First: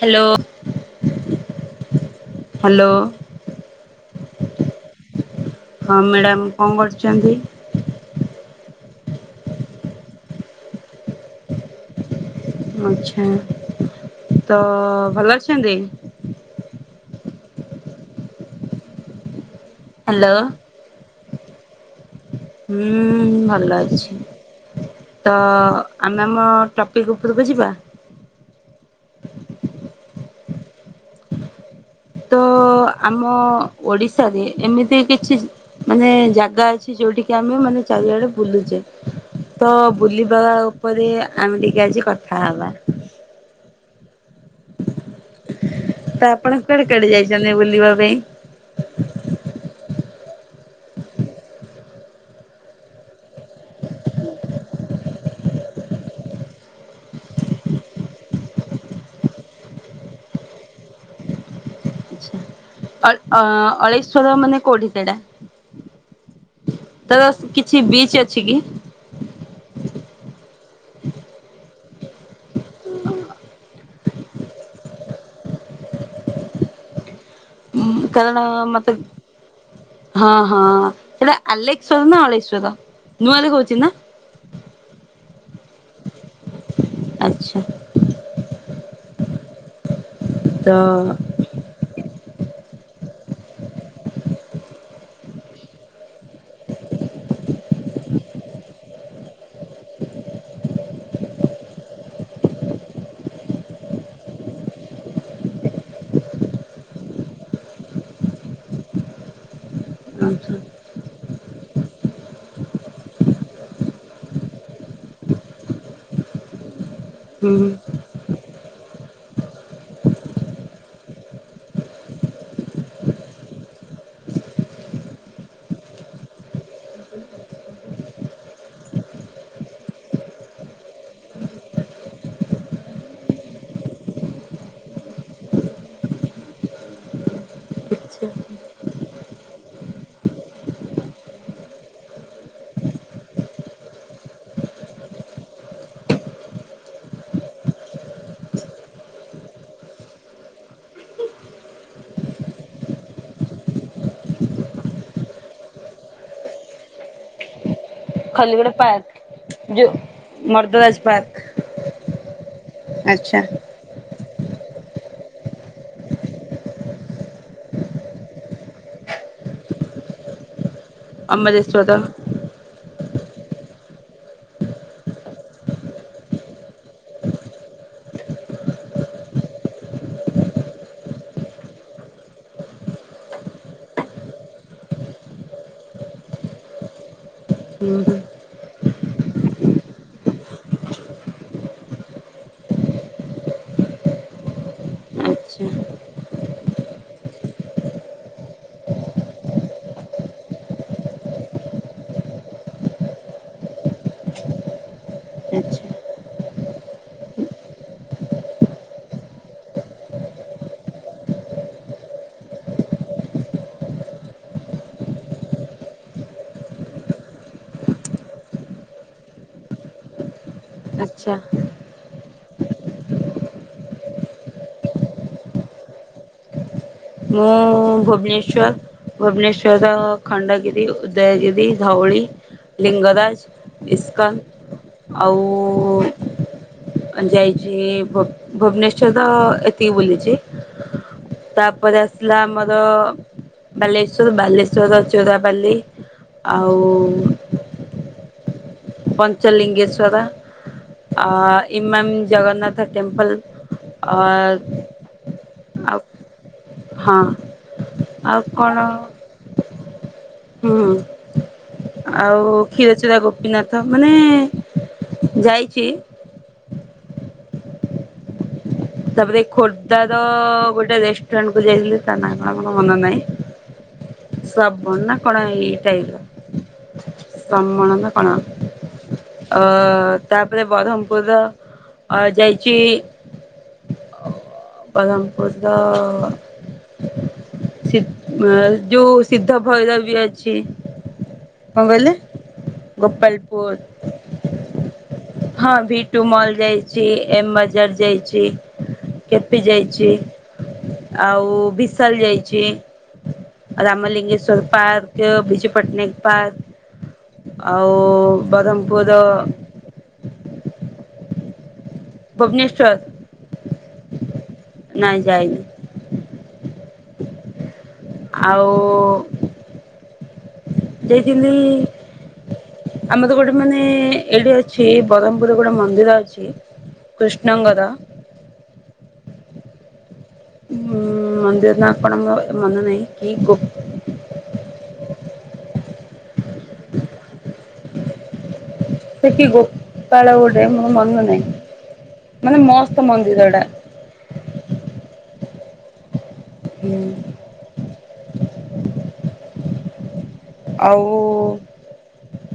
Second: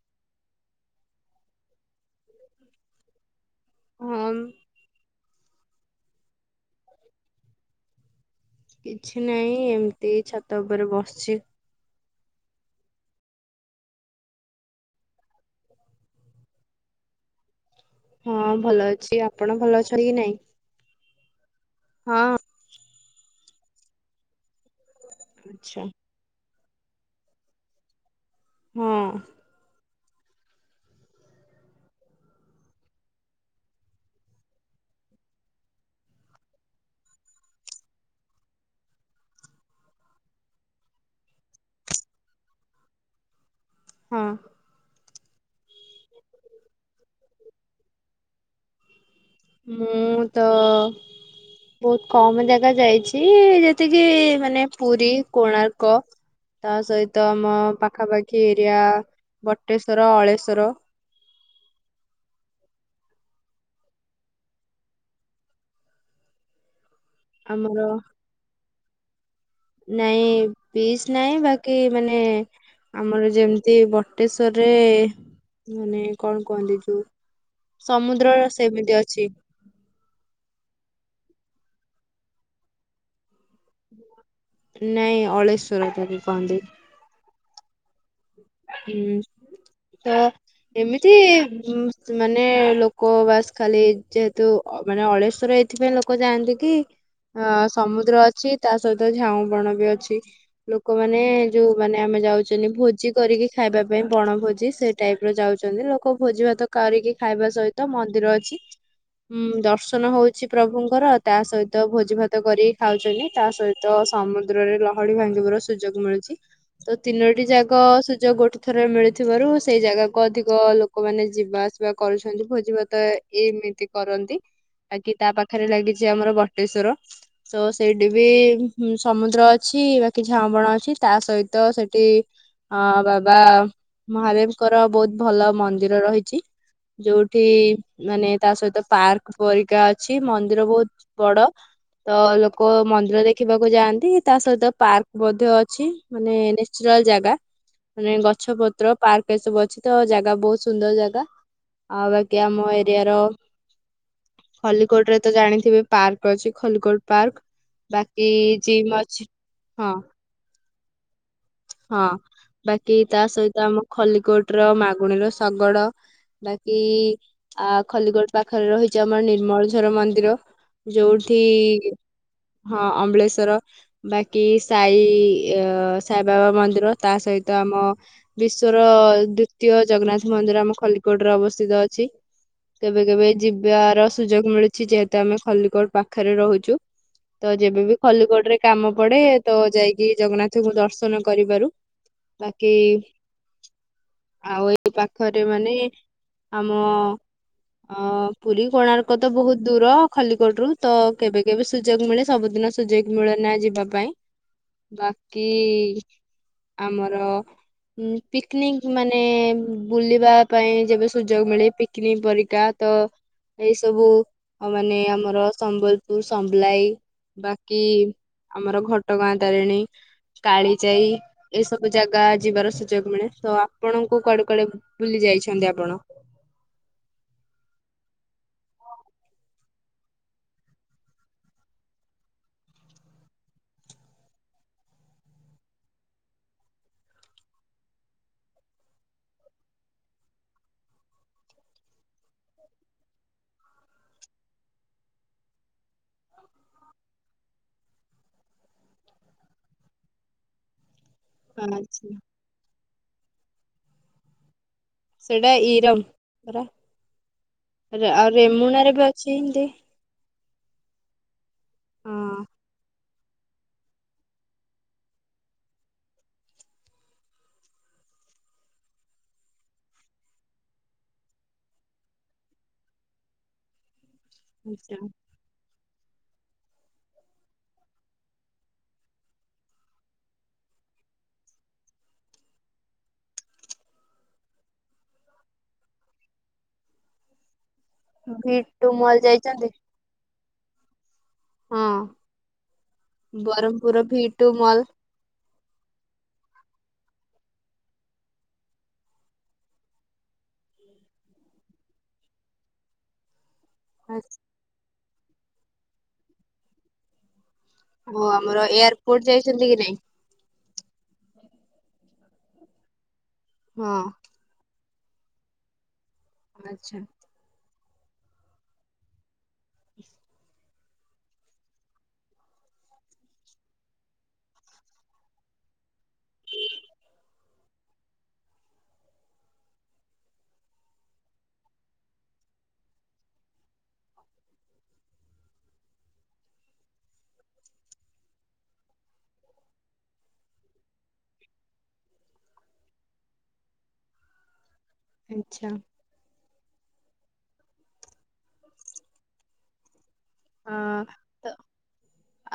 Hello. Hello. ହଁ ହଁ madam କଣ କରୁଚନ୍ତି। କିଛି ନାହିଁ ଏମିତି ଛାତ ଉପରେ ବସଚି। ଆଚ୍ଛା ତ ଭଲ ଅଛନ୍ତି? ହଁ ଭଲ ଅଛି ଆପଣ ଭଲ ଅଛନ୍ତି କି ହ୍ୟାଲୋ। ନାଇଁ? ହୁଁ ଭଲ ଅଛି ତ ଆଚ୍ଛା ଆମ୍ ନାମ ଟପିକ୍ ଉପରକୁ ଯିବା? ହୁଁ। ତ ଆମ ଓଡିଶାରେ ଏମିତି କିଛି ମାନେ ଜାଗା ଅଛି ଯୋଉଠିକି ଆମେ ମାନେ ଚାରିଆଡେ ବୁଲୁଚେ। ତ ବୁଲିବା ଉପରେ ଆମେ ଟିକେ ଆଜି କଥା ହେବା। ହଁ। ତ ଆପଣ କୁଆଡେ କୁଆଡେ ଯାଇଚନ୍ତି ବୁଲିବା ପାଇଁ? ମୁଁ ତ ବୋହୁତ କମ୍ ଜାଗା ଯାଇଚି ଯେତିକି ମାନେ ପୁରୀ କୋଣାର୍କ। ତା ସହିତ ଆମ ପାଖାପାଖି ଏରିଆ ବଟେଶ୍ଵର ଅଳେଶ୍ଵର। ଅଳ ଅ ଅଳେଇସ୍ୱର ମାନେ କୋଉଠି ସେଇଟା? ତାର କିଛି ଆମର ବିଚ୍ ଅଛି କି? ନାଇଁ ପିସ୍ ନାଇଁ ବାକି ମାନେ ଆମର ଯେମିତି ବଟେଶ୍ଵରରେ ମାନେ କଣ କୁହନ୍ତି ଯୋଉ ସମୁଦ୍ର କାରଣ ର ମତେ ସେମିତି ଅଛି। ହଁ ହଁ ସେଇଟା ଆଲେକସ୍ୱର ନାଁ ଅଳେଶ୍ଵର ନୂଆ ଦେଖୁଚି। ନାଇଁ ଅଳେଶ୍ଵର ବୋଲି କହନ୍ତି। ଆଚ୍ଛା। ହୁଁ ତ ତ ଏମିତି ମାନେ ଲୋକ ବାସ୍ ଖାଲି ଯେହେତୁ, ମାନେ ଅଳେଶ୍ଵର ଏଇଥିପାଇଁ ଲୋକ ଯାଆନ୍ତି କି? ଅ ସମୁଦ୍ର ଅଛି, ତା ସହିତ ଝାଉଁ ବଣ ବି ଅଛି। ଲୋକମାନେ ଯୋଉ ମାନେ ଆମେ ଯାଉଛନ୍ତି ଭୋ ଜି କରିକି ଖାଇବା ପାଇଁ ବଣ ଭୋଜି ସେ ଟାଇପ ର ଯାଉଛନ୍ତି। ଲୋକ ଭୋଜି ଭାତ କରିକି ଖାଇବା ସହିତ, ତ ମନ୍ଦିର ଅଛି। ହୁଁ, ଦର୍ଶନ ହୋଉଚି ଆଚ୍ଛା ପ୍ରଭୁଙ୍କର, ତା ସହିତ ଭୋଜି ଭାତ କରିକି ଖାଉଚନ୍ତି। ତା ସହିତ ତ ସମୁଦ୍ରରେ ଲହଡି ଭାଙ୍ଗିବାର ସୁଯୋଗ ମିଳୁଚି। ତ ତିନୋଟି ହୁଁ ଜାଗା ସୁଯୋଗ ଗୋଟେ ଥରରେ ମିଳୁଥିବାରୁ, ସେଇ ଜାଗାକୁ ଅଧିକ ଲୋକମାନେ ଯିବା ଆସିବା କରୁଛନ୍ତି। ଭୋଜି ଭାତେ ଏଏମିତି କରନ୍ତି, ବାକିି ତା ପାଖରେ ଲାଗିଚି ଆମର ବଟେଶ୍ଵର। ତ ସେଇଠି ବି ସମୁଦ୍ର ଅଛି ବାକି ଝାଁଉଁ ବଣ ଅଛି। ତା ସହିତ ସେଠି ହଁ ବାବା ମହାଦେବଙ୍କର ବହୁତ ଭଲ ମନ୍ଦିର ରହିଚି। ଯୋଉଠି ଆଚ୍ଛା ମାନେ ତା ସହିତ ପାର୍କ ପରିକା ଅଛି ମନ୍ଦିର ବହୁତ ବଡ। ତ ଲୋକ ମନ୍ଦିର ଦେଖିବାକୁ ଯାଆନ୍ତି, ତା ସହିତ ପାର୍କ ମଧ୍ୟ ଅଛି। ମାନେ ନିଶ୍ଚିଳ ଜାଗା। ମାନେ, ଗଛ ପତ୍ର ପାର୍କ ଏସବୁ ଅଛି ତ ଜାଗା ବହୁତ ସୁନ୍ଦର ଜାଗା। ଆଉବାକି ଆମ ଏରିଆାର ଖଲିକୋଟ ରେ ତ ଜାଣିଥିବେ ପାର୍କ ଅଛି ଖଲିକୋଟ ପାର୍କ। ବାକି ଜିମ୍ ଅଛି, ହଁ। ମର୍ଦୱାଜ ପାର୍କ। ହଁ, ବାକି ତା ଆଚ୍ଛା ସହିତ ଆମ ଖଲିକୋଟ ର ମାଗୁଣୀର ଶଗଡ ବାକି ଆ ଖଲିକୋଟ ପାଖରେ ରହିଛି ଆମର ନିର୍ମଳଝର ମନ୍ଦିର। ଯୋଉଠି ଅମରେଶ୍ଵର ହଁ ଅମ୍ବଳେଶ୍ଵର ବାକି ସାଇ ସାଇବାବା ମନ୍ଦିର ତା ସହିତ ଆମ, ବିଶ୍ଵର ଦ୍ଵିତୀୟ ଜଗନ୍ନାଥ ମନ୍ଦିର ଆମ ଖଲିକୋଟରେ ଅବସ୍ଥିତ ଅଛି। କେବେ କେବେ ଯିବାର ସୁଯୋଗ ମିଳୁଛି, ଯେହେତୁ ଆମେ ଖଲିକୋଟ ପାଖରେ ରହୁଚୁ। ତ ହୁଁ ଯେବେବି ହୁଁ ଖଲିକୋଟରେ କାମ ପଡେ, ତ ଯାଇକି ଜଗନ୍ନାଥଙ୍କୁ ଦର୍ଶ ନ କରିବାରୁ ବାକି ଆଉ ଏଇ ପାଖରେ, ଆଚ୍ଛା ମାନେ ଆମ ଅ ପୁରୀ କୋଣାର୍କ ତ ବହୁତ ଦୂର। ଖଲିକୋଟରୁ ତ କେବେ କେବେ ସୁଯୋଗ ମିଳେ, ସବୁଦିନ ସୁଯୋଗ ମିଳେ ନା ଯିବା ପାଇଁ ବାକି ଆଚ୍ଛା ଆମର, ଉଁ ପିକନିକ୍ ମାନେ ବୁଲିବା ପାଇଁ ଯେବେ ସୁଯୋଗ ମିଳେ ପିକନିକ୍ ପରିକା। ତ ଏଇସବୁ, ମାନେ ଆମର ସମ୍ବଲପୁର ସମ୍ଲାଇ। ବାକି ଆମର ଘଟଗାଁ ତାରିଣୀ, କାଳିଜାଇ ଆଚ୍ଛା ଏସବୁ ଜାଗା ଯିବାର ସୁଯୋଗ ମିଳେ, ତ ଆପଣଙ୍କୁ କୁଆଡ଼େ କୁଆଡେ ବୁଲି ଯାଇଛନ୍ତି ଆପଣ? ମୁଁ ଭୁବନେଶ୍ଵର, ଭୁବନେଶ୍ୱର ଖଣ୍ଡଗିରି, ଉଦୟଗିରି, ଧଉଳି, ଲିଙ୍ଗରାଜ ଇସ୍କନ୍, ଆଉ ହଁ ଯାଇଚି ଭୁବନେଶ୍ଵର ଏତିକି ବୁଲିଚି। [unintelligible] ତା ଉପରେ ଆସିଲା ଆମର ବାଲେଶ୍ଵର ବାଲେଶ୍ଵରର ଚୋରାବାଲି, ଆଉ ପଞ୍ଚଲିଙ୍ଗେଶ୍ଵରା ଆ ଆଚ୍ଛା ଇମାମ ଜଗନ୍ନାଥ, ଟେମ୍ପୁଲ ଅର ସେଇଟା ଇରମ୍ ପରା ହଁ ଆ ଆଉ ରେମୁଣାରେ ବି ଅଛି ଏମିତି ହୁଁ ହଁ ଆଉ କ୍ଷୀରଚୋରା ଗୋ ଗୋପୀନାଥ ମାନେ ଯାଇଚି ତାପରେ ଖୋର୍ଦ୍ଧାର ଗୋଟେ ରେଷ୍ଟୁରାଣ୍ଟକୁ ଯାଇଥିଲି ତା ନାଁ କଣ ମୋର ମନ ନାହିଁ। ଶ୍ରବଣ ଆଛା। ନା କଣ ଏଇ ଟାଇପ୍ ର ସମଣ ନା କଣ? ଅ ତାପରେ ବରହମପୁର ଅ ଯାଇଚି ଅ ବରହମପୁର ର ଭି ସିଦ୍ ଟୁ ଯୋଉ ମଲ୍ ଯାଇଛନ୍ତି ସିଦ୍ଧଭୈରିବୀ ଅଛି। ହଁ କଣ କଇଲେ Gopalpur. Brahmapur V two mall. ହଁ ଭିଟୁ ମଲ୍ ଯାଇଚି, ଏମ ବଜାର ଯାଇଚି। କେପି ଯାଇଚି ଆଉ ବିଶାଲ ଯାଇଚି। ଆଉ ରାମଲିଙ୍ଗେଶ୍ୱର ପାର୍କ, ବିଜୁ ପଟ୍ଟନାୟକ ପାର୍କ ଆଉ ଆମର ବରହମପୁର ଏୟାରପୋର୍ଟ ର [inaudible] ଭୁବନେଶ୍ୱର। ହଁ। ନାଇଁ ଯାଇନି। ଆଚ୍ଛା। ଆଉ ଦେଇଦେଲି ଆମର ତ ଗୋଟେ ମାନେ ଏଇଠି ଅଛି ବରହମପୁର ରେ ଗୋଟେ ମନ୍ଦିର ଅଛି। କୃଷ୍ଣଙ୍କର। ହୁଁ ମନ୍ଦିର ନାଁ କଣ ମୋର ମନ ନାହିଁ କି ଗୋ ସେ କି ଗୋପାଳ ଗୋଟେ ମୋର ମନ ନାହିଁ। ମାନେ ମସ୍ତ ମନ୍ଦିର ଡା। ଆନ୍ଚ୍ଛା। ହୁଁ। [inaudible] ଆଉ ହଁ। ଉ ତ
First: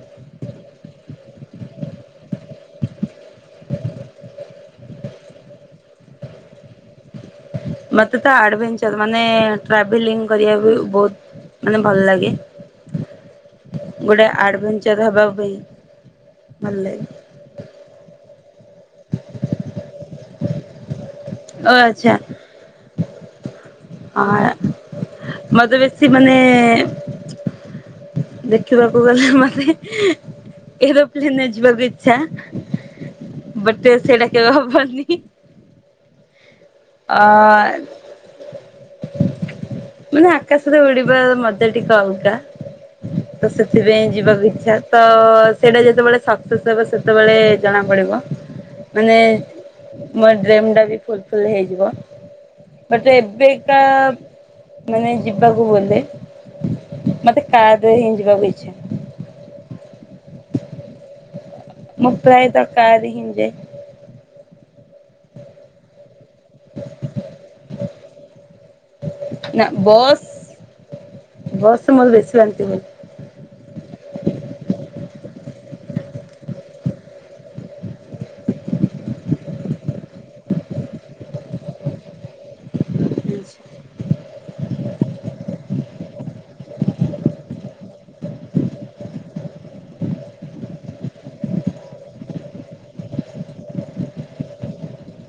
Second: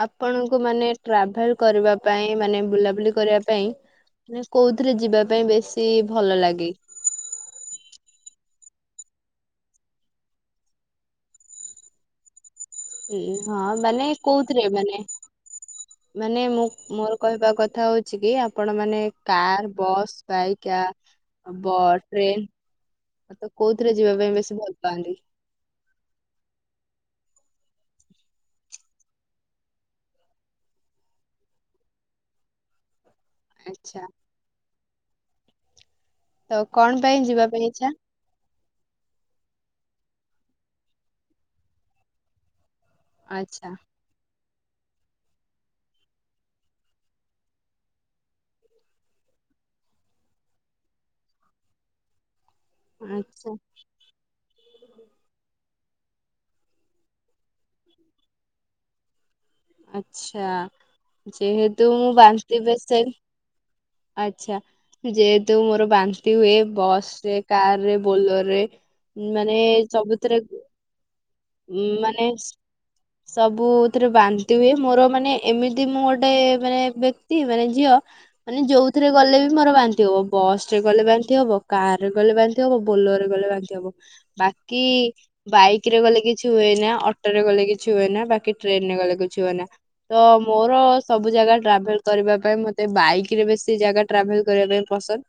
ଆପଣଙ୍କୁ ମାନେ ଟ୍ରାଭେଲ କରିବା ପାଇଁ ମାନେ ବୁଲାବୁଲି କରିବା ପାଇଁ ମାନେ କୋଉଥିରେ ଯିବା ପାଇଁ ବେଶୀ ଭଲ ଲାଗେ? ମତେ ତ ଆଡଭେଞ୍ଚର ମାନେ ଟ୍ରାଭେଲିଙ୍ଗ କରିଆକୁ ବହୁତ ମାନେ ଭଲ ଲାଗେ। ହୁଁ ହଁ ମାନେ ଗୋଟେ କୋଉଥିରେ ମାନେ ଆଡଭେଞ୍ଚର ହେବା ପାଇଁ ମାନେ ମୁଁ ଭଲ ଲାଗେ। ମୋର କହିବା କଥା ହଉଛି କି ଆପ ଆପଣ ମାନେ କାର, ବସ୍ ବାଇକ୍ ୟା ଓ ବ ଆଚ୍ଛା ଟ୍ରେନ୍ ତ କୋଉଥିରେ ଯିବା ପାଇଁ ବେଶୀ ଭଲ ପାଆନ୍ତି? ସେ ମାନେ ଦେଖିବାକୁ ଗଲେ ମତେ ଏରୋପ୍ଲେନରେ ଯିବାକୁ ଇଚ୍ଛା। ବଟେ ଆଚ୍ଛା ସେଇଟା କେବେ ହବନି। ତ କଣ ଅ ପାଇଁ ଆ ଯିବା ପାଇଁ ଇଚ୍ଛା? ମାନେ ଆକାଶରେ ଉଡିବା ମଜା ଟିକେ ଅଲଗା। ତ ଆଚ୍ଛା ସେଥିପାଇଁ ଯିବାକୁ ଇଚ୍ଛା। ତ ସେଇଟା ଯେତେବେଳେ ସକ୍ସେସ୍ ହବ ସେତେବେଳେ ଜଣା ପଡିବ ମାନେ ମୋ ଡ୍ରିମି ଟା ବି ଫୁଲୁଫିଲ୍ ହେଇଯିବ ମତେ ଆଚ୍ଛା ଏବେକା ମାନେ ଯିବାକୁ ବୋଧେ ମତେ କାରେ ହିଁ ଯିବାକୁ ଇଚ୍ଛା। ଆଛା ଯେହେତୁ ମୁଁ ବାନ୍ତି ପ୍ରାୟତଃ କାର ରେ ପେସେଣ୍ଟେ। ହିଁ ମୁଁ ଯାଏ। ଆଚ୍ଛା ଯେହେତୁ ମୋର ବା ବନ୍ତି ହୁଏ ବସରେ କାରରେ ବୋଲୋରରେ ମାନେ ନା ବସ୍ ସବୁଥିରେ। ବସ୍ ରେ ଉଁ ମୋର ମାନେ ବେଶୀ ସେ ବାନ୍ତି ହୁଏ। ସବୁଥିରେ ବାନ୍ତି ହୁଏ ମୋର ମାନେ ଏମିତି ମୁଁ ଗୋଟେ ମାନେ ବ୍ୟକ୍ତି ମାନେ ଝିଅ। ମାନେ ଯୋଉଥିରେ ଗଲେ ବି ମୋର ବାନ୍ତି ହବ ବସରେ ଗଲେ ବାନ୍ତି ହବ କାର ରେ ଗଲେ ବାନ୍ତି। ବାନ୍ତି ହବ ବୋଲରରେ ଗଲେ ବାନ୍ତି ହବ ବାକି ବାଇକି ରେ ଗଲେ କି କିଛି ହୁଏ ନା ଅଟୋ ରେ ଗଲେ କିଛି ହୁଏ ନା ବାକି ଟ୍ରେନେ ରେ ଗଲେ କିଛି ହୁଏ ନା। ତ ମୋର ସବୁ ଜାଗା ଟ୍ରାଭେଲେ କରିବା ପାଇଁ ମତେ ବାଇକି ରେ ବେଶୀ ଜାଗା ଟ୍ରାଭେଲେ କରିବା ପାଇଁ ପସନ୍ଦ।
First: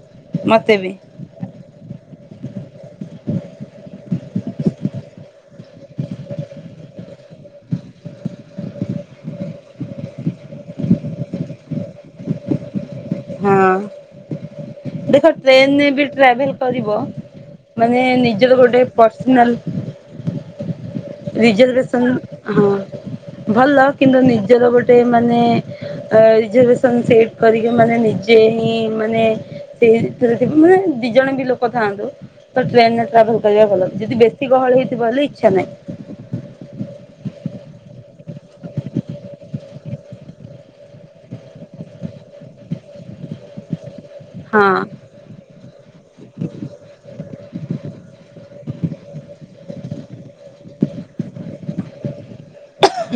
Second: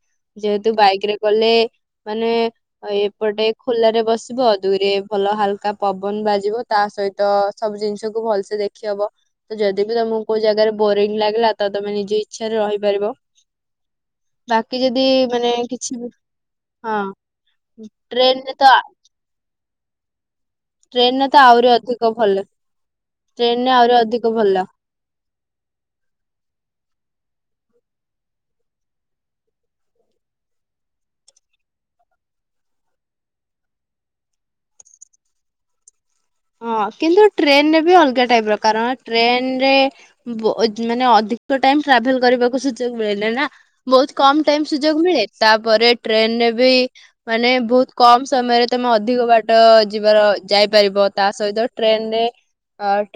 ଯେହେତୁ ମତେ ବି ବାଇକି ରେ ଗଲେ ମାନେ ଏପଟେ ଖୋଲରେ ବସିବ ଦୁଇରେ ଭଲ ହାଲକା ପବନ ବାଜିବ ତା ସହିତ ସବୁ ଜିନିଷ କୁ ଭଲସେ ଦେଖି ହବ। ଯଦି ବିି ତମକୁ କୋଉ ଜାଗାରେ ବୋରିଙ୍ଗି ଲାଗିଲା ତ ତମେ ନିଜେ ଇଚ୍ଛାରେ ରହିପାରିବ। ହଁ ବାକି ଅଁ ଯଦି ଦେଖ ମାନେ ଟ୍ରେନେରେ କିଛି ବି ଟ୍ରାଭେଲ କରିବ। ହଁ ମାନେ ଟ୍ରେନରେ ନିଜର ତ ଗୋଟେ ଟ୍ରେନରେ ତ ପର୍ସନାଲ ଆହୁରି ରିଜର୍ଭସନ ଅଧିକ ଭଲ ହଁ ଟ୍ରେନରେ ଭଲ। ଆହୁରି କିନ୍ତୁ ଅଧିକ ଭଲ। ନିଜର ଗୋଟେ ଗୋଟେ ମାନେ ରିଜରର୍ଭେ ନ୍ ସିଟ୍ କରିକି ମାନେ ନିଜେ ହିଁ ମାନେ ଟ୍ରେନେ ଭିତରେ ଯଦି ମାନେ ଦି ଜଣ ବି ଲୋକ ଥାଆନ୍ତୁ। ତ ଟ୍ରେନେ ରେ ଟ୍ରାଭେଲେ କରିବା ଭଲ ଯଦି ବେଶୀ ଗହଳି ହେଇଥିବ ହେଲେ ଇଚ୍ଛା ନାହିଁ। ହଁ କିନ୍ତୁ ଟ୍ରେନେରେ ବି ଅଲଗା ଟାଇପି ର କାରଣ ଟ୍ରେନେରେ ବୋ ମାନେ ଅଧିକ ଟାଇମି ଟ୍ରାଭେଲେ କରିବାକୁ ସୁଯୋଗ ମିଳେନେହିଁ ନା। ବହୁତ କମ ଟାଇମି ହଁ ସୁଯୋଗ ମିଳେ ତାପରେ ଟ୍ରେନେ ରେ ବି ମାନେ ବହୁତ କମ୍ ସମୟରେ ତମେ ଅଧିକ ବାଟ ଯିବାର ଯାଇପାରିବ। ତା ସହିତ ଟ୍ରେନେରେ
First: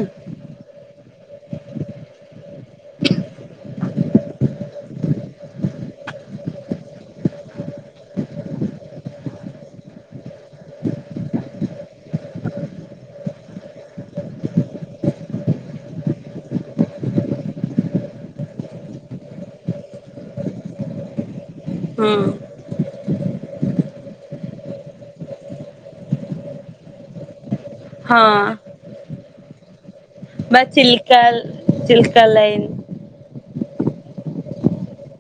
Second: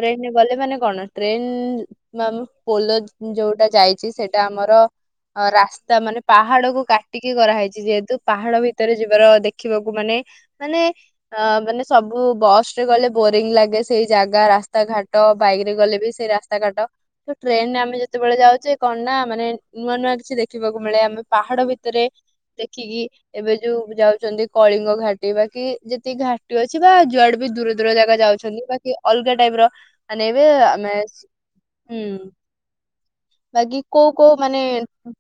ଟ୍ରେନେରେ ଗଲେ ମାନେ କଣ ଟ୍ରେନେ ମାମ୍ ପୋଲ ଯୋଉଟା ଯାଇଛି ସେଟା ଆମର। ଅ ରାସ୍ତା ମାନେ ପାହାଡକୁ କାଟିକି କରାହେଇଚି ଯେହେତୁ ପାହାଡ ଭିତରେ ଯିବାର ଦେଖିବାକୁ ମାନେ ମାନେ ଅ ମାନେ ସବୁ ବସ୍। ଯେ ଗଲେ ବୋରିଂଙ୍ଗି ଲାଗେ ସେଇ ଜାଗା ରାସ୍ତାଘାଟ ବାଇକି ରେ ଗଲେ ବି ସେଇ ରାସ୍ତାଘାଟ। ଟ୍ରେନେରେ ଆମେ ଯେତେବେଳେ ଯାଉଚେ କଣ ନା ମାନେ ନୂଆ ନୂଆ କିଛି ଦେଖିବାକୁ ମିଳେ ଆମେ ପାହାଡ ଭି ଭିତରେ ରେ ହୁଁ ଦେଖିକି। ଏବେ ଯୋଉ ଯାଉଛନ୍ତି କଳିଙ୍ଗ ଘାଟି ବା କି ଯେତିକି ଘାଟି ଅଛି ବା ଯୁଆଡେ ବି ଦୂର ଦୂର ଜାଗା ଯାଉଛନ୍ତି। ହଁ ବାକି ଅଲଗା ଟାଇପ ର। ମାନେ ଏବେ ବା ଆମେ ଚିଲିକା ଆସିଚୁ ଚିଲିକା ହୁଁ। ଲାଇନ ବାକି କୋଉ କୋଉ ମାନେ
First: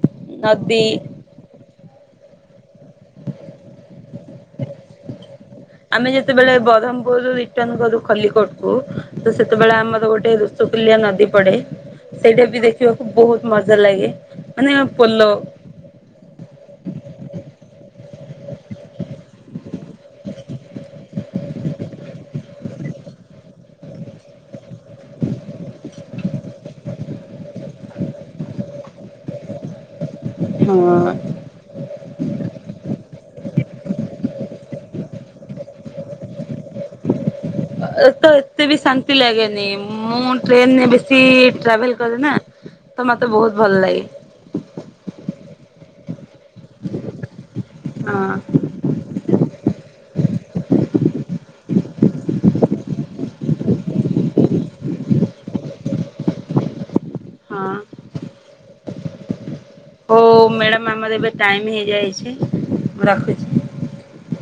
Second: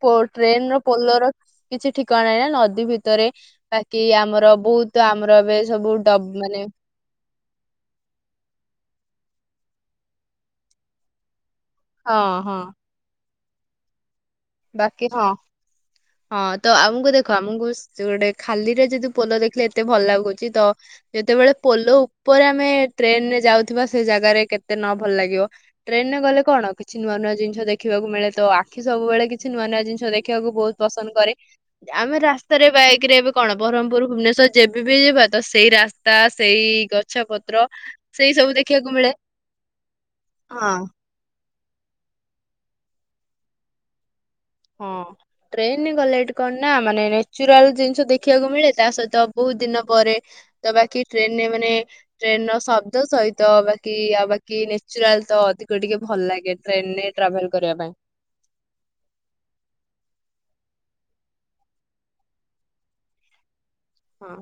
ଟ୍ରେନେ ର ନଦୀ ପୋଲର। କିଛି ଠିକଣା ନାହି ନା ନଦୀ ଭିତରେ ବାକି ଆମର ବହୁତୁ। ତ ଆମର ଏବେ ସବୁ ଡ ମାନେ [inaudible] ସତ୍ୟନଗରରୁ ଖଲିକୋଟ କୁ ତ ସେତେବେଳେ ଆମର ଗୋଟେ ଋଷୁକୁଲ୍ୟା ନଦୀ ପଡେ। ହଁ ସେଇଟା ହଁ ବି ଦେଖିବାକୁ ବହୁତୁ ମଜା ଲାଗେ। ମାନେ ବାକି ପୋଲ ହଁ ହଁ ତ ଆମୁକୁ ଦେଖ ଆମୁକୁ। ଯେ ଗୋଟେ ଖାଲିର ଯେହେତୁ ପୋଲ ଦେଖିଲେ ଏତେ ଭଲ ଲାଗୁଛି ତ। ଯେତେବେଳେ ପୋଲୋ ଉପରେ ଆମେ ଟ୍ରେନେରେ ଯାଉଥିବା ସେ ଜାଗାରେ କେତେ ଭଲ ନ ଲାଗିବ। ଟ୍ରେନରେ ଗଲେ କଣ କିଛି ନୂଆ ନୂଆ ଜିନିଷ ଦେଖିବାକୁ ମିଳେ ତ ଆଖି ସବୁବେଳେ କି ଛି ନୂଆ ନୂଆ ଜିନିଷ ଦେଖିଆକୁ ହଁ। ବହୁତ୍ ପସନ୍ଦ କରେ। ଆମେ ରାସ୍ତାରେ ବାଇକ ରେ ଏବେ କଣ ବ୍ରହ୍ମପୁର ଭୁବନେଶ୍ଵର ଯେବେ ବି ଯିବା ତ ସେଇ ରାସ୍ତା ସେଇ ଗଛ୍ ଇଚ୍ଛା ପତ୍ର ତ ସେଇ ସବୁ ଏତେ ବି ଦେଖିବାକୁ ମିଳେ ଶାନ୍ତି ଲାଗେନି। ମୁଁ ହଁ ଟ୍ରେନ ରେ ବେଶ୍ ଶି ଟ୍ରାଭେଲ୍ କରେ ନା ତ ମତେ ବହୁତ୍ ଭଲଲାଗେ। ହଁ ଟ୍ରେନରେ ଗଲେ ଏଠି କଣ ନା ମାନେ ନେଚୁରାଲ୍ ଜିନିଷ ହଁ ଦେଖିବାକୁ ମିଳେ ତା ସହିତ ବହୁତ ଦିନ ପରେ ତ ବାକି ଟ୍ରେନରେ ମାନେ ଟ୍ରେନ ର ଶବ୍ଦ ସହିତ ବାକି ଆଉ ବାକି ନେଚୁରାଲ ତ ଅଧିକ ଟିକେ ଭଲ ଲାଗେନି ଟ୍ରେନ ରେ ଟ୍ରାଭେଲ ହଁ। କରିବା ପାଇଁ। ହଉ ମ୍ୟାଡାମ୍ ଆମର ଏବେ ଟାଇମ୍ ହେଇଯାଇଚି ମୁଁ ରଖୁଚି। ହଁ।